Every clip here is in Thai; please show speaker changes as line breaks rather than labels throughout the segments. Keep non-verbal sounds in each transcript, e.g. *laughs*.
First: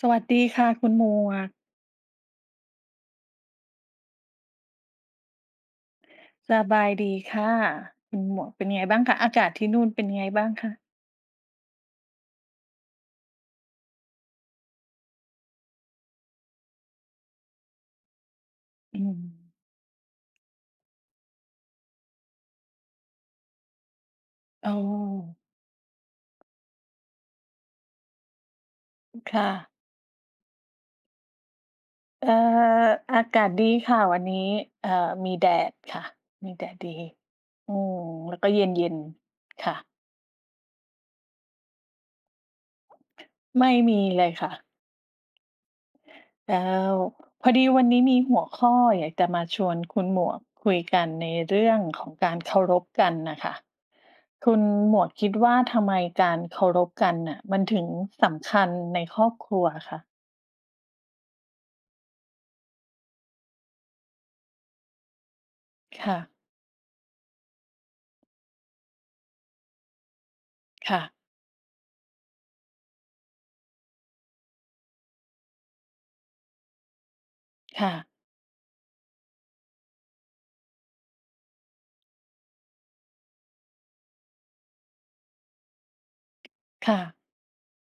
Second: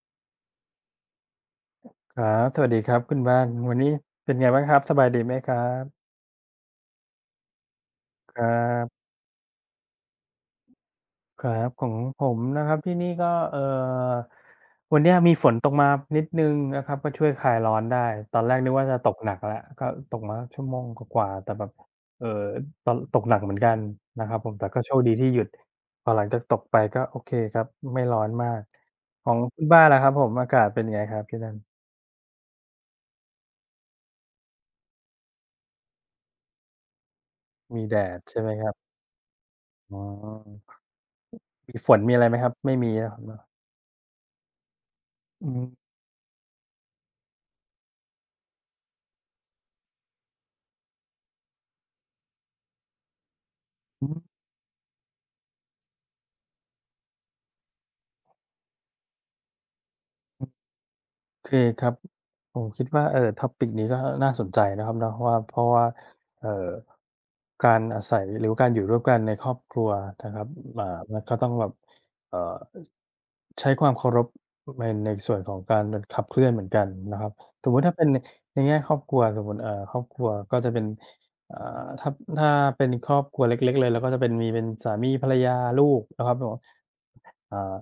สวัสดีค่ะคุณหมวก
ครับสวัสดีครับคุณบ้านวันนี้เป็นไงบ้างครับสบายดีไหมครับ
สบายดีค่ะคุณหม
ครั
วกเป็นไงบ้าง
บ
คะอากาศที่นู่นเป็นไงบ้างคะ
ครับของผมนะครับที่นี่ก็เอ่อวันเนี้ยมีฝนตกมานิดหนึ่งนะครับก็ช่วยคลายร้อนได้ตอนแรกนึกว่าจะ
อื
ตก
ม
หนักแล้วก็ตกมาชั่วโมงกว่าๆแต่แบบเอ่อตอนตกหนักเหมือนกันนะครับผมแต่
อ๋
ก็โชคดีที่ห
อ
ยุดพอหลังจากตกไปก็โอเคครับไม่ร้อนมากของ
ค่ะ
คุณบ้านล่ะครับผมอากาศเป็นไงครับที่นั่น
เอ่ออากาศดีค่ะวันนี้เอ่อมีแดดค่ะมีแดดดีอื
มีแด
ม
ด
แล้
ใช่
วก็
ไหม
เ
ครับ
ย็นๆค่ะ
อ๋อมีฝนมีอะไรไหมครับไม่มีนะครับเนาะ
ไม่มีเลยค่ะ
อืม
แล้วพอดีวันนี้มีหัวข้ออยากจะมาชวนคุณหมวกคุยกันในเรื่องของการเคารพกันน่ะค่ะ
อืม
คุณหมวกคิดว่าทำไมการเคารพกันน่ะมันถึงสำคัญในครอบครัวคะ
โอเคครับผมคิดว่าtopic นี้ก็น่าสนใจนะครับเนาะว่าเพราะว่า
ค่ะ
เอ่อการอาศัยหรือว่าการอยู่ร่วมกันในครอบครัวนะครับอ่า
ค่ะ
มันก็ต้องแบบเอ่อใช้ความเคารพในส่วนของการขับเคลื่อนเหมือนกันนะครับสมมุติ
ค่ะ
ถ้าเป็นในในแง่ครอบครัวสมมุติครอบครัวก็จะเป็นอ่าถ้าถ้าเป็นครอบครัวเล็กๆเลยเราก็จะเป็นมีเป็นสามีภรรยาลูกนะครับผม
ค่ะ
เอ่อ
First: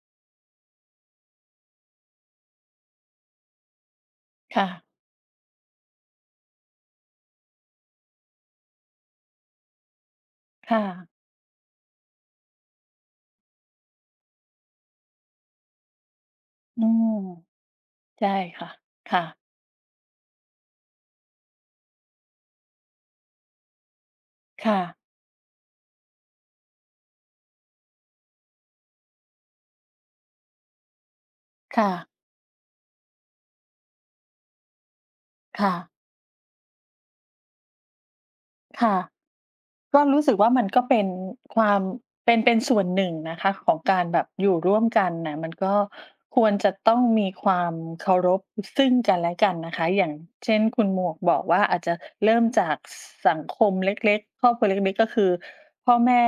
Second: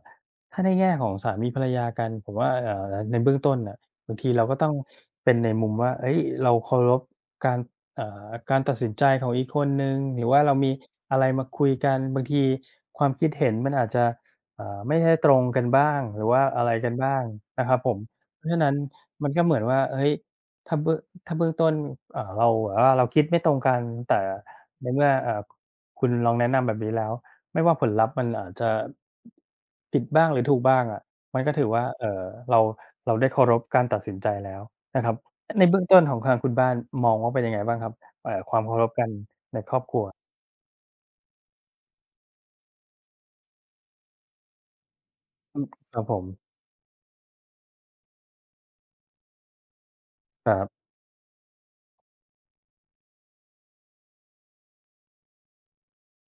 ถ้าในแง่ของสามีภรรยากันผมว่าในเบื้องต้นน่ะบางทีเราก็
ค่ะ
ต้องเป็นในมุมว่าเฮ้ยเราเคารพการการตัดสินใจของอีกคนหนึ่งหรือว่าเรามี
ค่ะ
อะไรมาคุยกันบางทีความคิดเห็นมันอาจจะไม่ได้ตรงกันบ้างหรือว่าอะไร
อื
กัน
ม
บ้างนะครับผม
ใช่
เพราะฉะ
ค่ะ
นั้น
ค่ะ
มันก็เหมือนว่าเฮ้ยถ้าเบื้องถ้าเบื้องต้นเราแบบว่าเราคิดไม่ตรงกันแต่
ค่ะ
ในเมื่อคุณลองแนะนำแบบนี้แล้ว ไม่ว่าผลลัพธ์มันอาจจะผิดบ้างหรือถูกบ้างอะมันก็ถือว่า
ค่ะ
เราเราได้เคารพการตัดสินใจแล้วนะครับใน
ค่ะ
เบื้องต้นของทางคุณบ้านมองว่าเป็นยังไงบ้างครับความเคารพ
ค่ะ
กันในครอบครั
ก็
ว
รู้สึกว่ามันก็เป็นความเป็นส่วนหนึ่งนะคะของการแบบอยู่ร่วมกันนะมัน
อืม
ก็
ครับผม
ควรจะต้องมีความเคารพซึ่งกันและกันนะคะอย่าง
ครั
เช่นคุ
บ
ณหมวกบอกว่าอาจจะเริ่มจากสังคมเล็กๆครอบครัวเล็กๆก็คือพ่อแม่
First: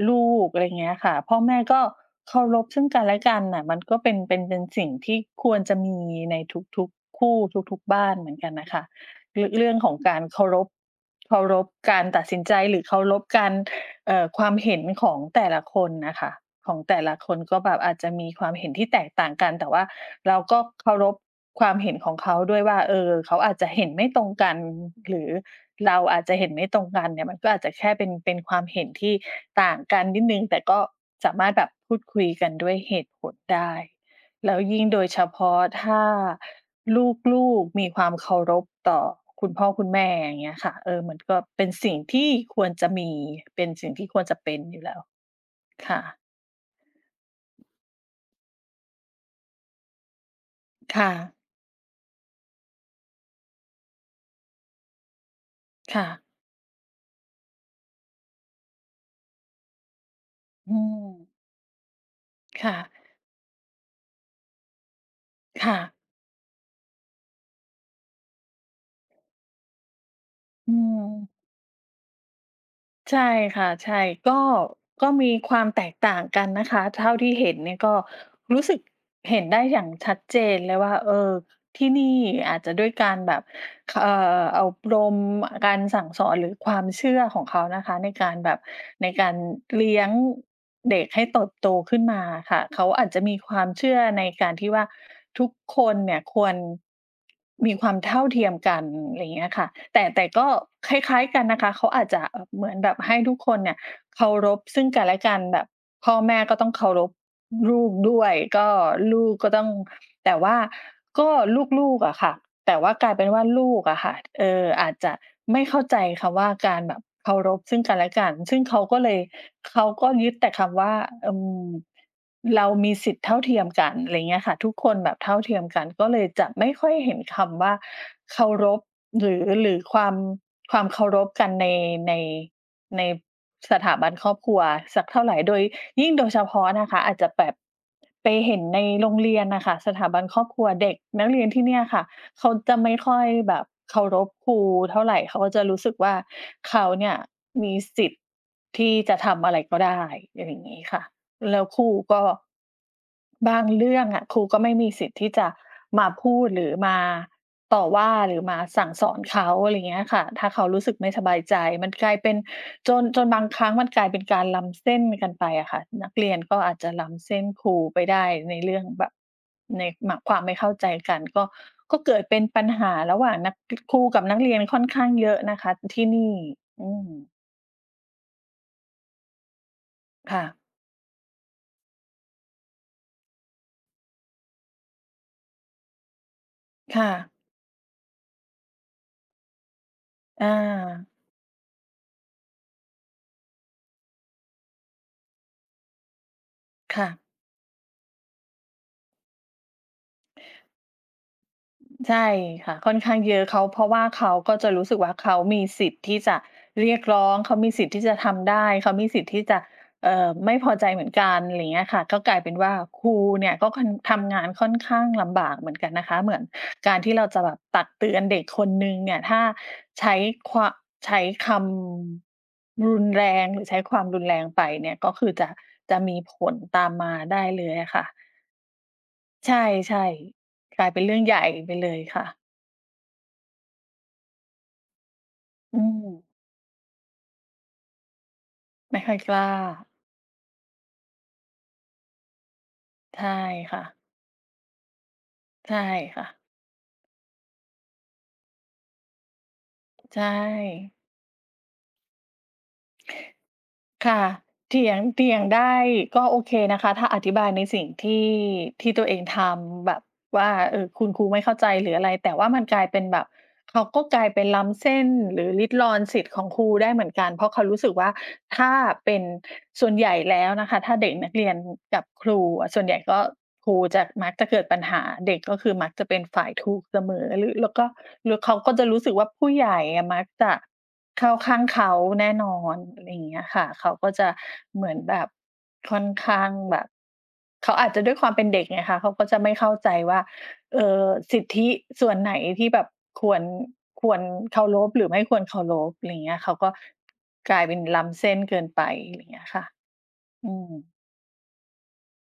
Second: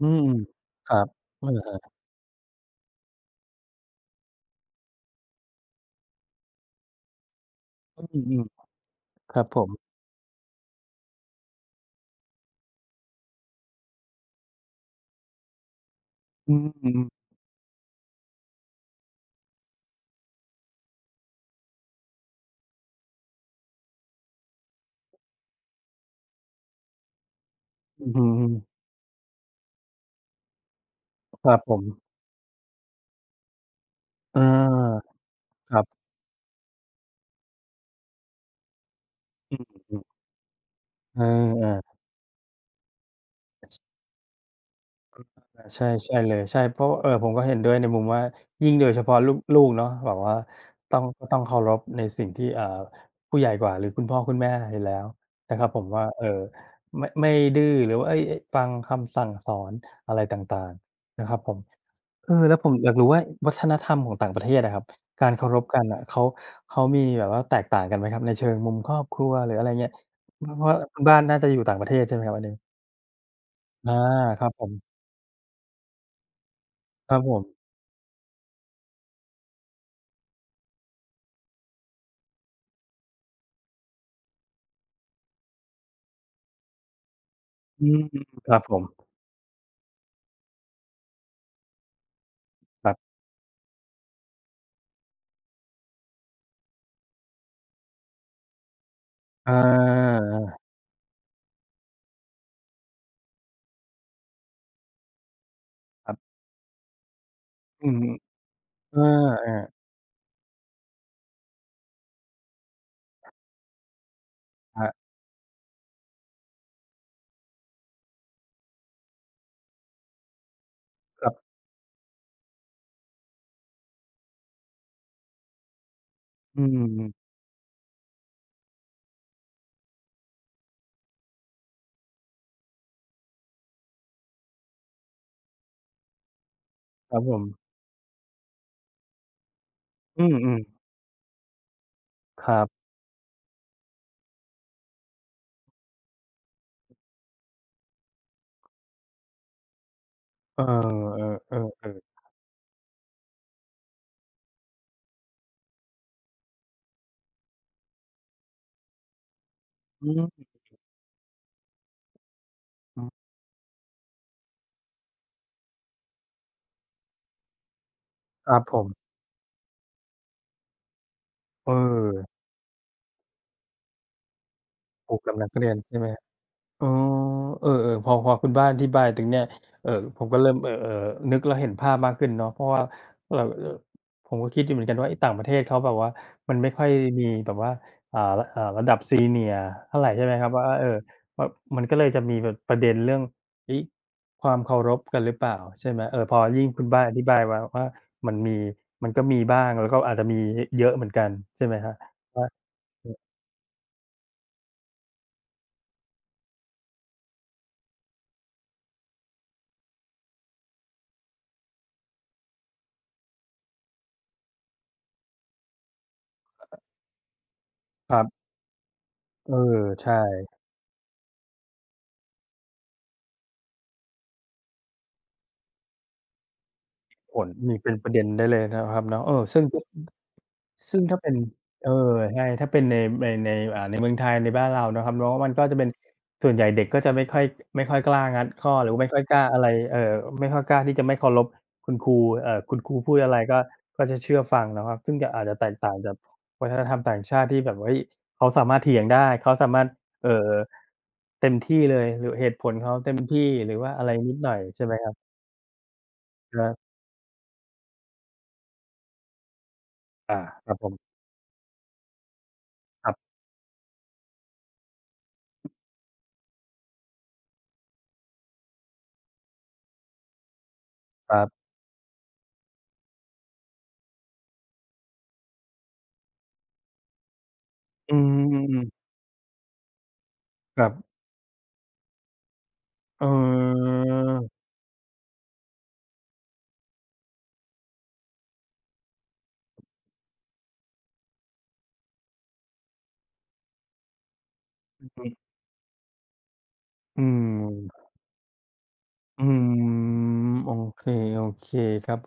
อืม
ลูกอะไร
ค
เงี้
รั
ย
บ
ค่ะพ่อ
นั่นแห
แม่
ละครั
ก็
บ
เคารพซึ่งกันและกันน่ะมันก็เป็นสิ่งที่ควรจะมีในทุกๆคู่ทุกๆบ้าน
อื
เหมือน
ม
กันนะคะ
ๆครับ
เรื่อง
ผม
เรื่องของการเคารพการตัดสินใจหรือเคารพการความเห็นของแต่ละคนน่ะค่ะ
อืม
ของ
อือ
แต่ละคนก็แบบอาจจะมีความเห็นที่แตกต่างกันแต่ว่าเราก็เคารพความเห็นของเขาด้วยว่าเออเขาอาจจะเห็นไม่ตรงกันหรือเราอาจจะเห็นไม่ตรงกันเนี่ยมันก็อาจจะแค่
อื
เป็น
อฮึ
เป็นความเห็นที่ต่างกันนิดหนึ่งแต่ก็สา
ค
มารถ
รับ
แบ
ผ
บ
ม
พูดคุยกันด้วยเหตุผลได้
เ
แล้วยิ่งโด
ออ
ยเฉพาะ
ครั
ถ้า
บ
ลูกๆมีความเคารพต่อคุณ
อื
พ่อคุณ
ม
แม่อย่างเงี้ยค่ะเออมั
ๆเ
นก็เป็น
ออ
สิ่งที่ควรจะมีเป็น
ๆ
สิ่งที่ควรจะเป็นอยู่แล้ว
อาใช่
ค่ะ
ใช่เลยใช่เพราะผมก็เห็นด้วยในมุมว่ายิ่งโดยเฉพาะลูกๆเนาะแบบว่าต้อง
ค่ะ
ก็ต้องเคารพในสิ่งที่ผู้ใหญ่กว่าหรือคุณพ่อคุณแม่อยู่แล้วนะครับผมว่า
ค่ะ
ไม่ดื้อหรือว่าเฮ้ยเอ๊ะฟังคำสั่งสอนอะไรต่าง
อื
ๆนะครับ
ม
ผมเออแล้วผม
ค่ะ
อยากรู้ว่าวัฒนธรรมของต่างประเทศอะครับการเคารพ
ค่ะ
กันน่ะเขามีแบบว่าแตกต่างกันไหมครับในเชิงมุมครอบครัวหรืออะไรเงี้ยเพราะ
อื
ว่าคุณบ้านน่า
ม
จะอยู่ต่างประเทศใช่ไหมครับอันนี้
ใช่ค่ะ
อา
ใช่ก็
ครับผม
ก็มีความแตกต่างกันนะคะ
ค
เท่า
รับผ
ที่
ม
เห็นเนี่ยก็รู้สึกเห็นได้อย่างชัดเจนเลยว่าเออที่นี่อาจจะด้วยการแบบ เอ่อบรมการสั่งสอนหรือความเชื่อของเขานะ
อื
คะ
ม
ในการ
ค
แบ
รั
บ
บผม
ในการเลี้ยงเด็กให้เติบโตขึ้นมาค่ะเขา
ครั
อาจ
บ
จะมีความเชื่อในการที่ว่าทุกคนเนี่ยควรมีความเท่าเทียมกันไรเงี้
อ
ยค่ะแต่
า
แต่ก็คล้ายๆกันนะคะเขาอาจจะเหมือนแบบให้ทุกคนเนี่ย เคารพซึ่งกันและกันแบบ
ค
พ่
รั
อ
บ
แม่ก็ต้องเคารพลู
อื
ก
ม
ด้วยก็
เอ
ลูกก็ต้อ
อ
งแต่ว่าก็ลูกๆอะค่ะแต่ว่ากลายเป็นว่าลูกอะค่ะ
อาครั
อาจจะ
บ
ไม่เข้าใจคำว่าการแบบเคารพซึ่งกันและกันซึ่งเขาก็ยึดแต่คำว่า
ครั
อื
บ
มเรามีสิทธิ์เท่าเทียมกันอะไรเงี้ยค่ะทุกคนแบบเท่าเทียมกันก็เลยจะ
อื
ไม่ค่อย
ม
เห็นคำว่าเคารพหรือความความเคารพกันใน ในสถาบันครอบครัวสักเท่าไรโดยยิ่งโดยเฉพาะนะคะ
ค
อาจ
รับ
จะ
ผม
แบบไปเห็นในโรงเรียนน่ะค่ะสถาบั
อื
นครอบค
ม
รัว
ๆ
เด็กนักเรียนที่เนี่ยค่ะ
ค
เขา
รั
จะ
บ
ไม่ค่อยแบบเคารพครูเท่าไรเขาก็จะรู้สึกว่าเขาเนี่ยมีสิทธิ์ที่จะทำอะไรก็ได้อะไรอ
เออ
ย่างงี้ค่ะ
เอ
แล้วค
อ
รู
ๆ
ก็
ๆ
บางเรื่องอะครูก็ไม่มีสิทธิ์ที่จะมาพูดหรือมาต่อว่าหรือมาสั่งสอนเขาอะไรอย่างเงี้ย
อื
ค่ะ
ม
ถ้าเขารู้สึกไม่สบายใจมันกลายเป็นจนบางครั้งมันกลายเป็นการล้ำเส้นกันไปอะค่ะนักเรียนก็อาจจะล้ำเส้นครูไปได้
ค
ใน
รับผ
เรื่อง
ม
แบบ ในหมะความไม่เข้าใจกันก็
เ
ก็เกิด
ออ
เป็นปัญหาระหว่างนักครูกับนักเรียนค่อนข้า
ป
ง
ลุก
เย
กับ
อะ
นัก
นะ
เรี
คะ
ยนใช่ไห
ที่
ม
นี่
อ๋อ
อืม
เออๆพอพอคุณบ้านอธิบายถึงเนี่ยเอ่อผมก็
ค่ะ
เริ่มนึกแล้วเห็นภาพมากขึ้นเนาะเพราะว่าเอ่อเอ่อผมก็คิดอยู่เหมือนกันว่าไอ้ต่างประเทศเขาแบบว่ามันไม่ค่อย
ค่ะ
มีแบบว่าอ่าระดับ Senior เท่าไรใช่ไหมครั
อา
บว่าเออว่ามันก็เลยจะมีแบบประเด็นเรื่องเฮ้ยความเคารพกันหรือเปล่าใช่ไหมเออพอยิ่งคุณบ้าน
ค่ะ
อธิบายมาว่ามันมีมันก็มีบ้างแล้วก็อาจจะมีเยอะเหมือนกันใช่ไหมครับ
ใช่
ว่า
ค่ะค่อนข้างเยอะเขาเพราะว่าเขาก็จะรู้สึกว่าเขามีสิทธิ์ที่จะเรียกร้องเขามีสิทธิ์ที่จะทำได้เขามีสิทธิ์ที่จะไม่พอใจเหมือนกันอะไรอย่างเงี้ยค่ะก็กลายเป็นว่าครูเนี่ยก็ค่อนทำงานค่อนข้างลำบากเหมือนกันนะคะเหมือนการที่เราจะแบบตักเตื
ค
อ
รั
นเด็
บ
กคนหนึ่งเนี่ยถ้า
เออใช่
ใช้ควาใช้คำรุนแรงหรือใช้ความรุนแรงไปเนี่ยก็คือจะมีผลตามมา
ผ
ได้
ล
เล
มี
ย
เป็
อะ
นป
ค่ะ
ระเด็นได้เลยนะครับเนาะเออ
ใช่
ซึ่งก็
ๆกลาย
ซึ่
เป็
ง
นเรื่
ถ้า
อง
เป็น
ใหญ่ไป
เอ
เลย
อ
ค่ะ
ใช่ถ้าเป็นในในในเมืองไทยในบ้านเรานะครับเนาะมันก็จะ
อื
เป็น
ม
ส่วนใหญ่เด็กก็จะไม่ค่อยกล้างัดข้อหรือ
ไม่
ไม่
ค่อ
ค่
ย
อย
ก
กล้า
ล้า
อะไรไม่ค่อยกล้าที่จะไม่เคารพคุณครูคุณครูพูด
ใช่
อะไรก็
ค่ะ
ก็จะเชื่อฟังนะครับซึ่งจะอาจจะแตก
ใช่
ต่างจาก
ค่ะ
วัฒนธรรมต่างชาติที่แบบเฮ้ยเขาสามารถเถียงได้เขาสามารถ
ใช
เอ่อ
่
เต็มที่เลยหรือเหตุผลเขาเต็มที่หรือว่าอะไร
ค่ะ
นิดหน่อยใช่
เถี
ไห
ย
ม
ง
ครับ
เถียงได้ก็โอเค
ครั
นะคะ
บ
ถ้าอธิบายในสิ่งที่ที่ตัวเองทำแบบ
อา
ว่า
ครับผม
คุณครูไม่เข้าใจหรืออะไรแต่ว่ามันกลายเป็น
ครั
แบบ
บ
เขาก็กลายเป็นล้ำเส้นหรือริดรอนสิทธิ์ของครูได้เหมือนกันเพราะเขารู้สึกว่าถ้าเป็นส่วนใหญ่แล้วนะคะถ้าเด็กนั
ค
ก
รั
เรียน
บ
กับครูอะส่วนใหญ่ก็ครูจะมักจะเกิดปัญหาเด็กก็คือมักจะเป็นฝ่ายถูกเสมอหรือแล้วก็
อื
หรือเขาก็จะรู้
ม
สึกว่าผู้ใหญ่อะมักจะ
ครับ
เข้าข้างเขาแน่นอนอะไรอ
เอ
ย่างเงี้ยค่ะเขาก็จะ
อ
เหมือนแบบค่อนข้างแบบ เขาอาจจะด้วยความเป็นเด็กไงคะเขาก็จะไม่เข้าใจว่าเอ่อสิทธิส่วนไหนที่แบบควรควรเคารพหรือ
อื
ไม่ค
อ
วรเคารพอะไรเงี้ยเขาก็
อื
กลายเป็น
ม
ล้ำเส้นเกินไปอะไร
อื
เงี้ยค่ะ
ม
อืม
โอเคโอเคครับ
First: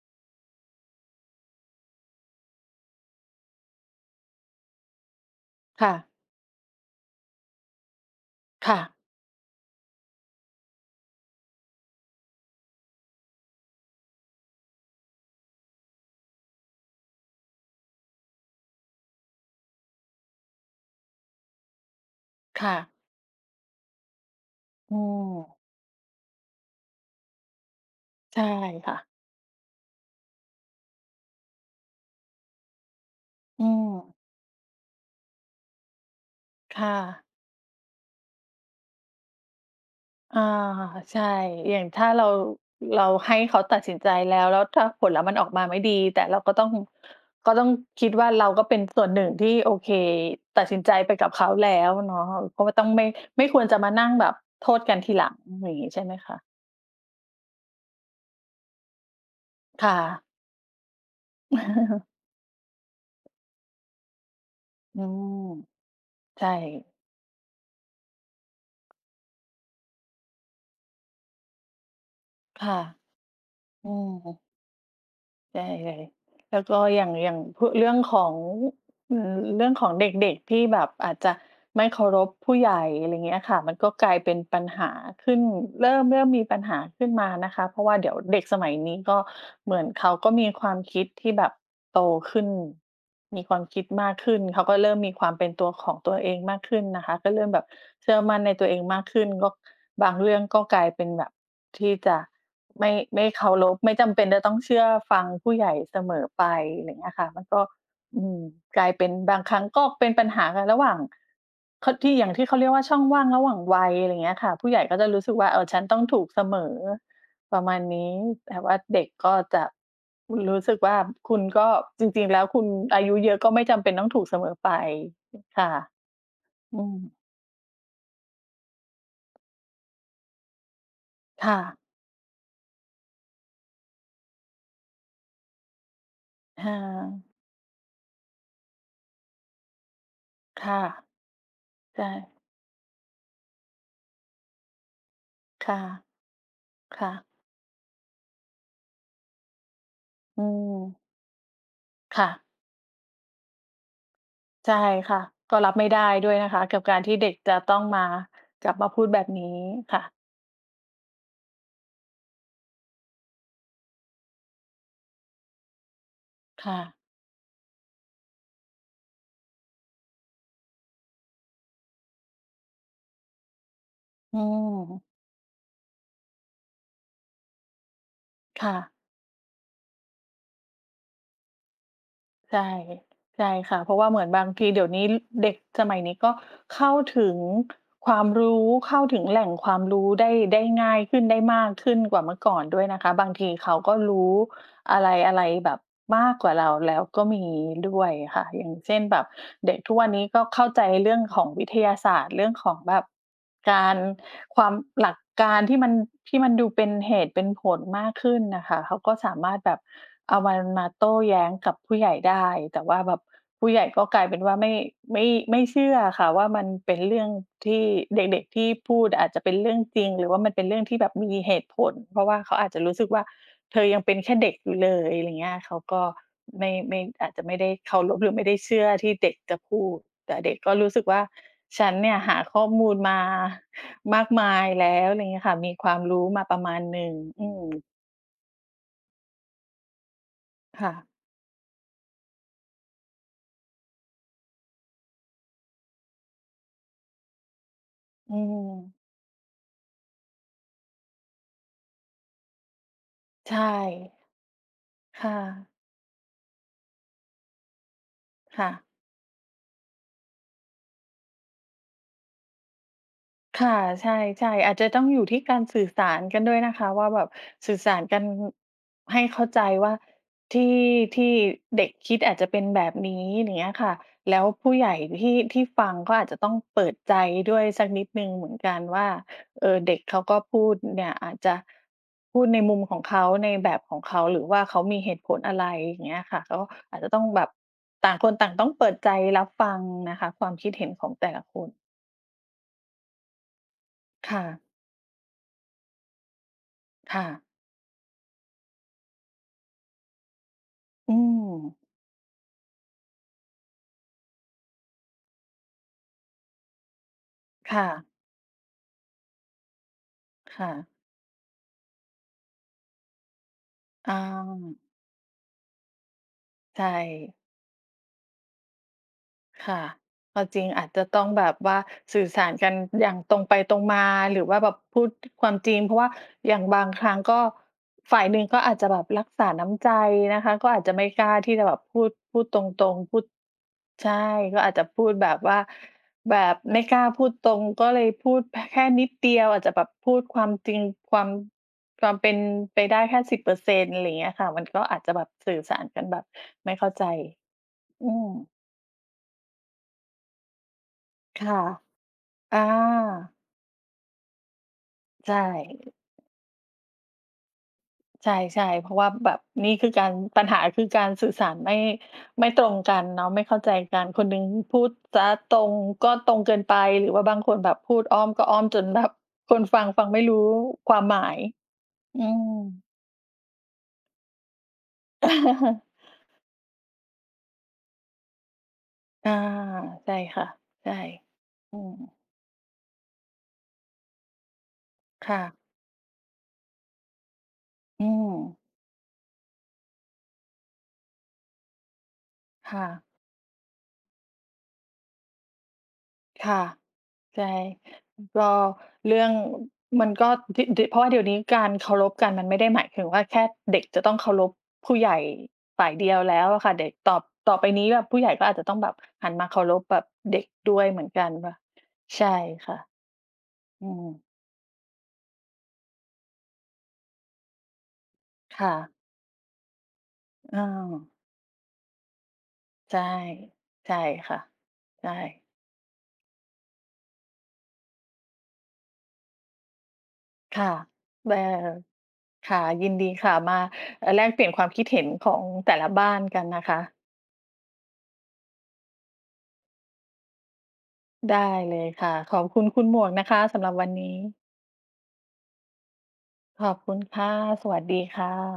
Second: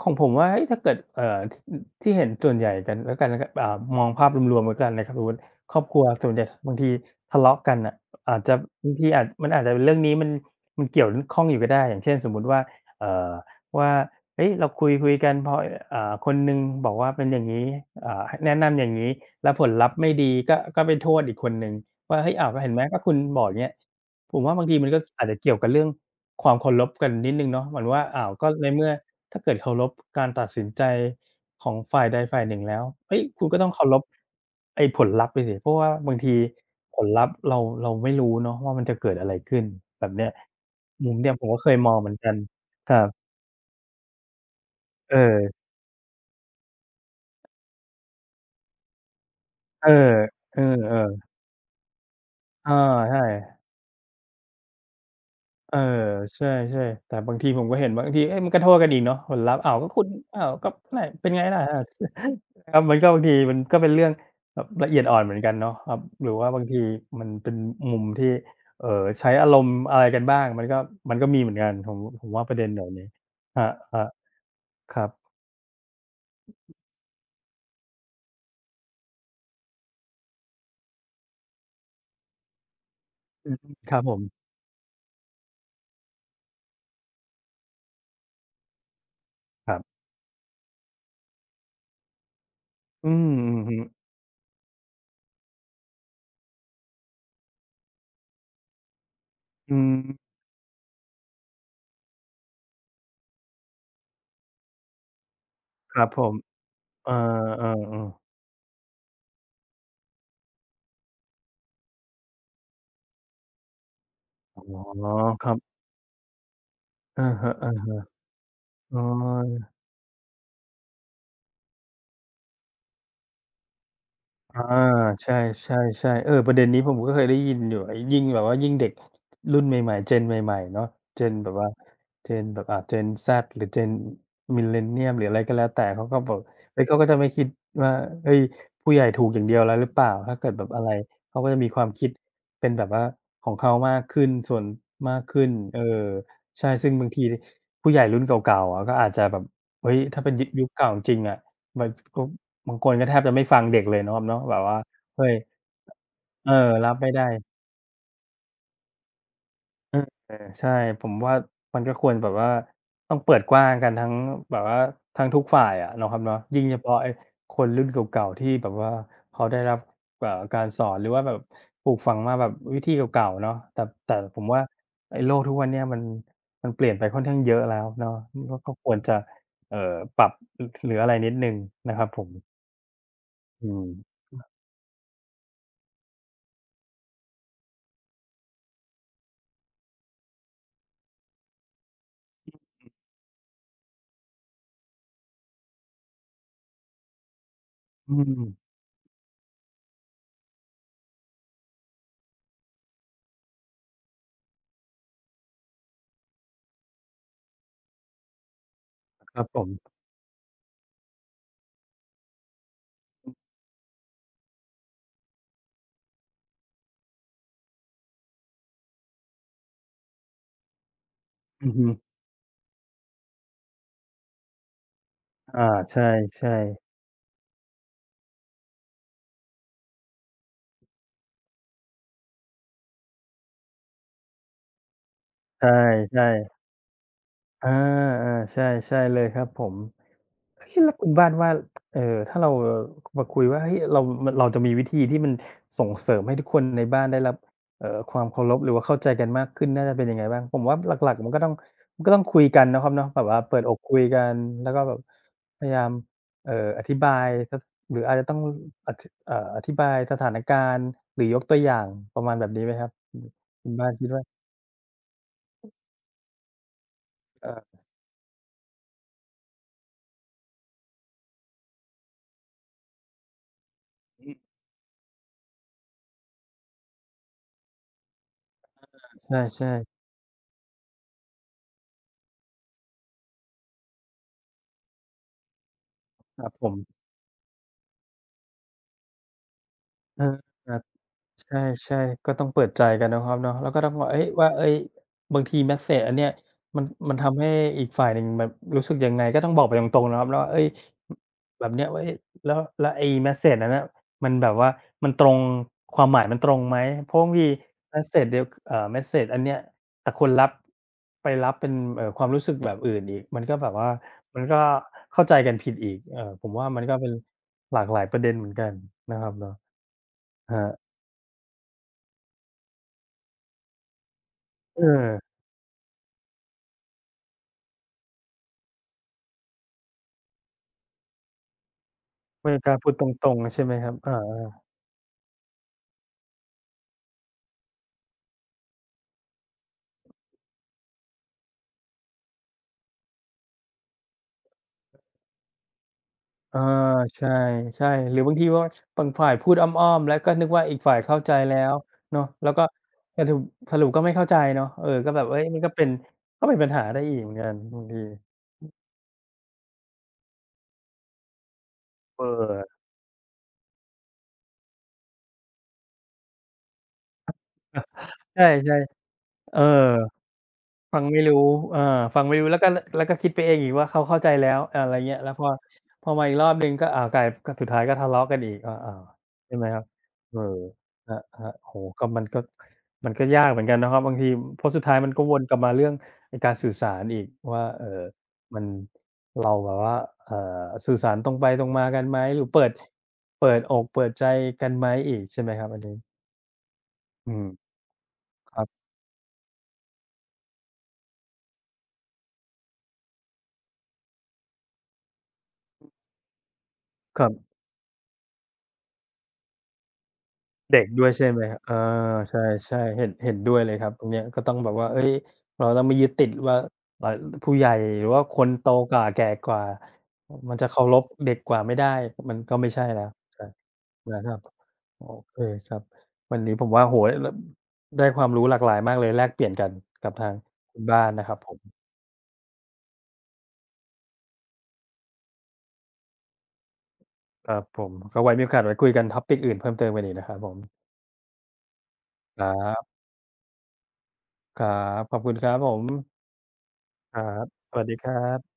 ของผมว่าเฮ้ยถ้าเกิดที่ที่เห็นส่วนใหญ่กันแล้วกันนะครับมองภาพรวมๆแล้วกันนะครับสมมุติครอบ
ค่ะ
ครัวส่วนใหญ่บางทีทะเลาะกันน่ะอาจจะ
ค่ะ
บางทีอาจมันอาจจะเป็นเรื่องนี้มันเกี่ยวข้องอยู่ก็ได้อย่างเช่นสมมุติว่าเอ่อว่าเฮ้ยเราคุยๆกันพอคนหนึ่งบอกว่าเป็นอย่างงี้แนะนำอย่างงี้แล้วผลลัพธ์ไม่ดีก็ไปโทษอีกคนหนึ่งว่าเฮ้ยอ้าวก็เห็น
ค่ะ
ไหมก็คุณบอกอย่างเงี้ย ผมว่าบางทีมัน
อื
ก็อาจ
ม
จะเกี่ยวกับเรื่องความเคารพกันนิดหนึ่งเนาะเหมือนว่าอ้าว
ใช่
ก็ในเมื่อ
ค่ะ
ถ้าเกิดเคารพการตัดสินใจของฝ่ายใดฝ่ายหนึ่งแล้วเฮ้ยคุณก็
อื
ต้องเคารพ
ม
ไอ้ผลลัพธ์ไปสิเพราะว่าบางที
ค่ะ
ผลลัพธ์เราไม่รู้เนาะว่ามันจะเกิดอะไรขึ้นแบบเนี้ย
อา
มุม
ใช่
เนี้ยผมก็เค
อ
ย
ย่าง
มองเห
ถ้า
มือน
เรา
กันครั
เรา
บ
ให้เขาตัดสินใจแล้วแล้วถ้าผล
เ
ลัพธ์มันออกมา
ออ
ไม่ดีแต่เราก็ต้องก็ต้องคิดว่าเราก็เป็นส่วนหนึ่งที่โอ
เอ
เค
อเอ
ตัดสินใจไป
อ
กับเขาแล้วเนาะเพ
ๆ
ราะ
เออ
ว่าต้อง
ใช่
ไม่ควรจะมานั่งแบบโทษกันทีหลังอ
เอ
ย่า
อ
งงี้ใช่ไหม
ใช่
คะ
ๆแต่บางทีผมก็เห็นว่าบางทีเอ๊ะมันก็โทษกันอีกเนาะผลลัพธ์อ้าวก็
ค่ะ
คุณอ้าวก็ไหนเป็นไงล่ะอา *laughs* ครับมันก็บางทีมันก็เป็นเรื่องแบบละเอี
อื
ยดอ่อนเหมือนกันเนาะ
ม
ครับหรือ
ใช่
ว่าบางทีมันเป็นมุมที่เอ่อใช้อารมณ์อะไรกันบ้างมันก็มันก็มีเหมือนกันผมว่าประเด็นเห
ค่ะ
ล่านี้ค
อื
รับ
ม
ๆครับ
ใช่เลยแล้วก็อย่างพเรื่องของ อืมเรื่องของเด็กๆที่แบบอาจจะไม่เคารพผู้ใหญ่อะไรเงี้ย
อืม
ค่ะมันก็
ครับ
ก
ผ
ลาย
ม
เป็นปัญหาขึ้นเริ่มมีปัญหาขึ้นมานะคะเพราะว่าเดี๋ยวเด็กสมัยนี้ก็
ค
เห
รั
มือน
บ
เขาก็มีความคิดที่แบบโตขึ้น
อืม
มีค
อื
วา
อ
ม
ฮึ
คิดมากขึ้นเขาก็เริ่มมีความเป็นตัวของตัวเองมากขึ้นนะคะก็เริ่มแบบเชื่อมั่นในตัวเองมากขึ้นก็
อืม
บางเรื่องก็กลายเป็นแบบที่จะไม่เคารพไม่จำเป็นจะต้องเชื่อฟังผู้ใหญ่
ค
เส
รับ
ม
ผ
อ
ม
ไปอะไร
เอ
เงี้
อ
ยค่ะมันก็
ๆ
อื
ๆ
มกลายเป็นบางครั้งก็เป็นปัญหากันระหว่างเขาที่อย่างที่เขาเรียกว่าช่องว่างระหว่างวัยอะไรอย่างเงี้ยค่ะ
อ๋อ
ผู้ใหญ่ก็จะรู้สึก
ค
ว่า
รับ
ฉันต้องถูกเสมอ
อะฮ
ประมาณ
ะๆ
นี้แต่ว่า
อ๋
เด็กก็
อ
จะรู้สึกว่าคุณก็จริงๆแล้วคุณอายุเยอะก็ไม่จำเป็นต้องถูกเสมอ
อา
ไป
ใช
ค่ะ
่ๆๆเออประเด็น
อื
นี้ผ
ม
มก็เคยได้ยินอยู่ไอ้ยิ่งแบบว่ายิ่งเด็กรุ่นใหม่ๆเจนใหม่ๆเนาะเจนแบบ
ค่ะ
ว่าเจนแบบGen Z หรือ Gen Millennium หรืออะไรก็แล้วแต่เขาก็บอก
อ
เฮ้ยเขาก็จะ
า
ไม่คิดว่าเฮ้ยผู้ใหญ่ถูกอย่างเดียวแล้วหรือเปล่าถ้าเกิดแบบอะ
ค่ะ
ไรเขาก็จะมีความคิ
ใช่
ดเป็นแบบว่าของเขามากขึ้นส่วนมากขึ้นเออ
ค่ะ
ใช่ซึ่งบาง
ค่ะ
ทีผู้ใหญ่รุ่นเก่าๆอะก็อาจจะแบบเฮ้ยถ้าเป็น
อื
ยยุคเก่าจริ
ม
งๆอะมันก็
ค่ะ
บางคนก็แทบจะไม่ฟังเด็กเลยเนาะครับเนาะแบบ
ใช่
ว่า
ค่ะ
เฮ้ย
ก็รับไม่ได้ด้วย
เอ
นะ
อ
คะกับ
รับ
การ
ไม่
ที่
ได้
เด็กจะต้องมากลับมาพูดแบบนี้ค่ะ
เออใช่ผมว่ามันก็ควรแบบว่าต้องเปิดกว้างกันทั้งแบบว่าทั้งทุกฝ่ายอะเนาะครับเนาะยิ่งเฉ
ค่ะ
พาะไอ้คนรุ่นเก่าๆที่แบบว่าเขาได้รับการสอนหรือว่าแบบปลูกฝังมาแบบวิธีเก่าๆเนาะแต่ผ
อื
มว่า
ม
ไอ้โลกทุกวันเนี้ยมันมันเปลี่ยนไปค่อนข้างเยอะแล้วเนาะก็
ค่ะ
ควรจะเอ่อปรับหหรืออะไรนิดหนึ่งนะครับผม
ใช่ ใช่
อื
ค่ะ
ม
เพราะว่าเหมือนบางทีเดี๋ยวนี้เด็กสมัยนี้ก็เข้าถึงความรู้ เข้าถึงแหล่งความรู้ได้ง่ายขึ้นได้มากขึ้นกว่าเมื่อก่อนด้วยนะคะ บางทีเขาก็รู้ อะไรอะไรแบบมากกว่าเราแล้วก็มีด้วย
อืม
ค่ะอย่างเช่นแบบเด็กทุกวันนี้ก็เข้าใจเรื่องของวิทยาศาสตร์เรื่องของแบบการความหลักการที่มันที่มันดูเป็นเหตุเป็นผลมากขึ้นน่ะค่ะเขาก็
ค
สา
รับ
มา
ผ
รถ
ม
แบบเอามันมาโต้แย้งกับผู้ใหญ่ได้แต่ว่าแบบผู้ใหญ่ก็กลายเป็นว่าไม่ไม่เชื่ออะค่ะว่ามันเป็นเรื่องที่เด็กๆที่พูดอาจจะเป็นเรื่องจริงหรือว่ามันเป็นเรื่องที่แบบมีเห
อื
ตุ
อ
ผ
ฮึ
ลเพราะว่าเขาอาจจะรู้สึกว่า เธอยังเป็นแค่เด็กอยู่เลยอะไรเงี้ย
อา
เขาก็
ใช่ๆใ
ไม่อาจจะไม่ได้เคารพหรือไม่ได้เชื่อที่เด็กจะพูดแต่เด็กก็รู้สึกว่าฉันเนี่ยหาข้อมูลมามากมายแล้วอะไรเงี้ยค่ะ
ช่
มีความ
ใช่
รู้มาประมา
ๆ
ณหนึ่งอืม
อาๆใช่ใช่เลยครับผมเฮ้ยแล้
ค่ะ
วคุณบ้านว่าเอ่อถ้าเรามาคุยว่าเฮ้ยเรามันเราจะมีวิธีที่มันส่งเสริมให้ทุกคนในบ้านได้รับความ
อื
เคารพหรือว่าเข้า
ม
ใจกันมากขึ้นน่าจะเป็นยังไงบ้างผมว่าหลักๆมันก็ต้องมันก็ต้องคุยกันนะครับเนาะแบบว่าเปิด
ใช่
อกคุยกันแล้วก็แบบ
ค่ะ
พยายามอธิบายสหรืออาจจะต้อง
ค่ะ
ออธิบายสถานการณ์หรือยกตัวอย่างประมาณแบบนี้ไหมครับคุณคุณ
ค่ะ
บ้านคิ
ใช
ดว่า
่ๆอาจจะต้องอยู่ที่การสื่อสารกันด้วยนะคะว่าแบบสื่
เอ
อสารกันให้เข้าใจว่าที่ที่เด็กคิดอาจจะเป็นแบบนี้อย่างเงี้ยค่ะแล้วผู้ใหญ่ที่ฟังก็อาจจะต้องเปิดใจด้วยสักนิดหนึ่งเหมือนกันว่า
าใช่ๆ
เด็กเขาก็พูดเนี่ยอาจจะพูดในมุมของเขาในแบบของเขาหรือว่าเขามีเหตุผลอะไรอย่างเงี้ย
ค
ค่ะ
รับ
ก็
ผม
อาจจะต้องแบบต่างคนต่างต้องเปิดใจรับฟังนะ
เออ
คะความคิด
อา
เห็นของแต่ละคน
ใช่ๆก็ต้องเปิดใจกันนะครับเนาะแล้วก็ต้องว่าเฮ้ย
ค่ะ
ว่าเฮ้ยบางทีเมสเสจอันเนี้ยมันมัน
ค่ะ
ทำให้อีกฝ่ายหนึ่งแบบรู้สึกยังไงก็ต้องบอกไปตรงๆนะครับเนาะว่าเฮ้ย
อื
แบบเนี้
ม
ยว่าเฮ้ยแล้วแล้วไอ้เมสเสจนั้นน่ะมันแบบว่ามันตรงความหมายมันตรงไหมเพราะบางที
ค่ะ
เมสเสจเดียวเมสเสจอันเนี้ยแต่คนรับ
ค่ะ
ไปรับเป็นความรู้สึกแบบอื่นอีกมันก็แบบว่า
อ
มันก็
า
เข้าใจกันผิดอีกผมว่ามัน
ใช่
ก็เป็นหลากหลายประเด็นเหมือนกันนะครับเนาะ
ค่ะเอา
ค
จ
รั
ริงอา
บ
จจะต้องแบบว่าสื่อสารกันอย่างตรงไปตรงมาหรือว่าแบบ
เอ
พูด
อ
ความจริงเพราะว่าอย่างบางครั้งก็ฝ่ายหนึ่งก็อาจจะแบบรักษาน้ำใจนะคะก็อาจจะไม่กล้าที่จะแบบพูด
ไม่
ต
กล้าพู
ร
ด
ง
ต
ๆพูด
รงๆใช่ไหมครับ
ใช่
อา
ก็อาจจะพูดแบบว่าแบบไม่กล้าพูดตรงก็เลยพูดพแค่นิดเดียวอาจจะแบบพูดความจริงความความเป็นไปได้แค่10%อร์เซ็นต์อะไรอย่างเงี้ยค่ะมันก็อาจจะแบบสื่อสารกันแบบ
ๆอา
ไม่เข้าใจ
ใช่ใช่
อื
หรือ
ม
บางทีว่าบางฝ่ายพูดอ้อมๆแล้วก็นึกว่าอีกฝ่ายเข้าใจแล้
ค่ะ
วเนาะแล้ว
อา
ก็สรุปสรุปก็ไม่เข้าใจเนาะเออก็แบบ
ใช่
เฮ้ยมันก็เป็นก็เป็นปัญหาได้อีกเหมือนกันบางที
ใช่ๆเพราะว่าแบบนี่คือการปัญหาคือการสื่อสารไม่
เอ
ไม่ตรง
อ
กันเนาะไม่เข้าใจกันคนหนึ่งพูดจ๊ะตรงก็ตรงเกินไปหรือว่าบางคนแบบพูดอ้อ
*laughs*
ม
ใช
ก็อ้อม
่
จนแบบค
ๆเออ
นฟังฟังไม่รู้ค
ฟั
วา
ง
มห
ไม่
มาย
รู้เออฟั
อื
งไม่
ม
รู้แล้วก็แล้วก็คิดไปเองอีกว่าเขาเข้าใจแล้วอะไรเงี้ยแล้วพอมาอีกรอบหนึ่งก็อ้าวกลายก็สุดท้ายก็ทะเลาะกันอีกอา
อา
ๆใช่ไหมครับ
ใช่
เออ
ค่ะใช่
ครับครับโอ้โฮ
อืม
ก็มันก็มันก็ยากเหมือนกันนะครับบางทีเพราะสุดท้ายมันก็ว
ค่ะ
นกลับมาเรื่องไอ้การสื่อสารอีกว่า
อืม
มันเราแบบว่าเอ่อสื่อสารตรงไปตรงมากันไหมหรือเปิด
ค่ะ
เปิดอกเปิดใจกันไหมอีกใช่ไหมครับอันนี้
ค่ะ
อื
ใช่
ม
ก็
ครับ
เรื่องมันก็ดิดิเพราะว่าเดี๋ยวนี้การเคารพกันมันไม่ได้หมายถึงว่าแค่เด็กจะต้องเคารพผู้ใหญ่ฝ่ายเดียวแล้วอะค่ะเด็กต่อ
ครับ
ต่อไปนี้แบบผู้ใหญ่ก็อาจจะต้องแบบหันมาเคารพแบบเด็กด้
เด็
วย
ก
เห
ด้
มื
ว
อน
ย
กั
ใช่
น
ไหมค
ค่ะ
รับอา
ใช่
ใช่
ค่ะ
ๆเห็นเห็นด้วยเลยค
อื
รับต
ม
รงเนี้ยก็ต้องแบบว่าเฮ้ยเราต้องไม่ยึดติดว่าเอ่อผู้ใหญ่หรือว่าคนโต
ค่ะ
กว่าแก่กว่ามัน
เออ
จะเคารพเด็กกว่าไม่ได้มันก็ไม่ใช่
ใช่
แล้วใช่
ใช่
นะครั
ค่ะ
บโอ
ใช่
เคครับวันนี้ผมว่าโอ้โฮลได้ความรู้หลากหลายมากเลยแลกเปลี่ยนกันกับทาง
ค่ะ
คุณบ้านนะค
เอ่
รั
อ
บผม
ค่ะยินดีค่ะมาแลกเปลี่ยนความคิดเห็นของแต่ละบ้านกันนะคะ
ครับผมก็ไว้มีโอกาสไว้คุยกัน topic อื่นเพิ่มเติมกันอีกนะครับผม
ได้เลยค่ะข
ค
อบ
รั
คุณคุณหม
บ
วกนะคะสำหรับวันนี้
ครับขอบคุณครับผม
ขอบคุณ
ครั
ค่ะ
บ
ส
ส
วั
วั
ส
สดี
ดี
ครั
ค่ะ
บ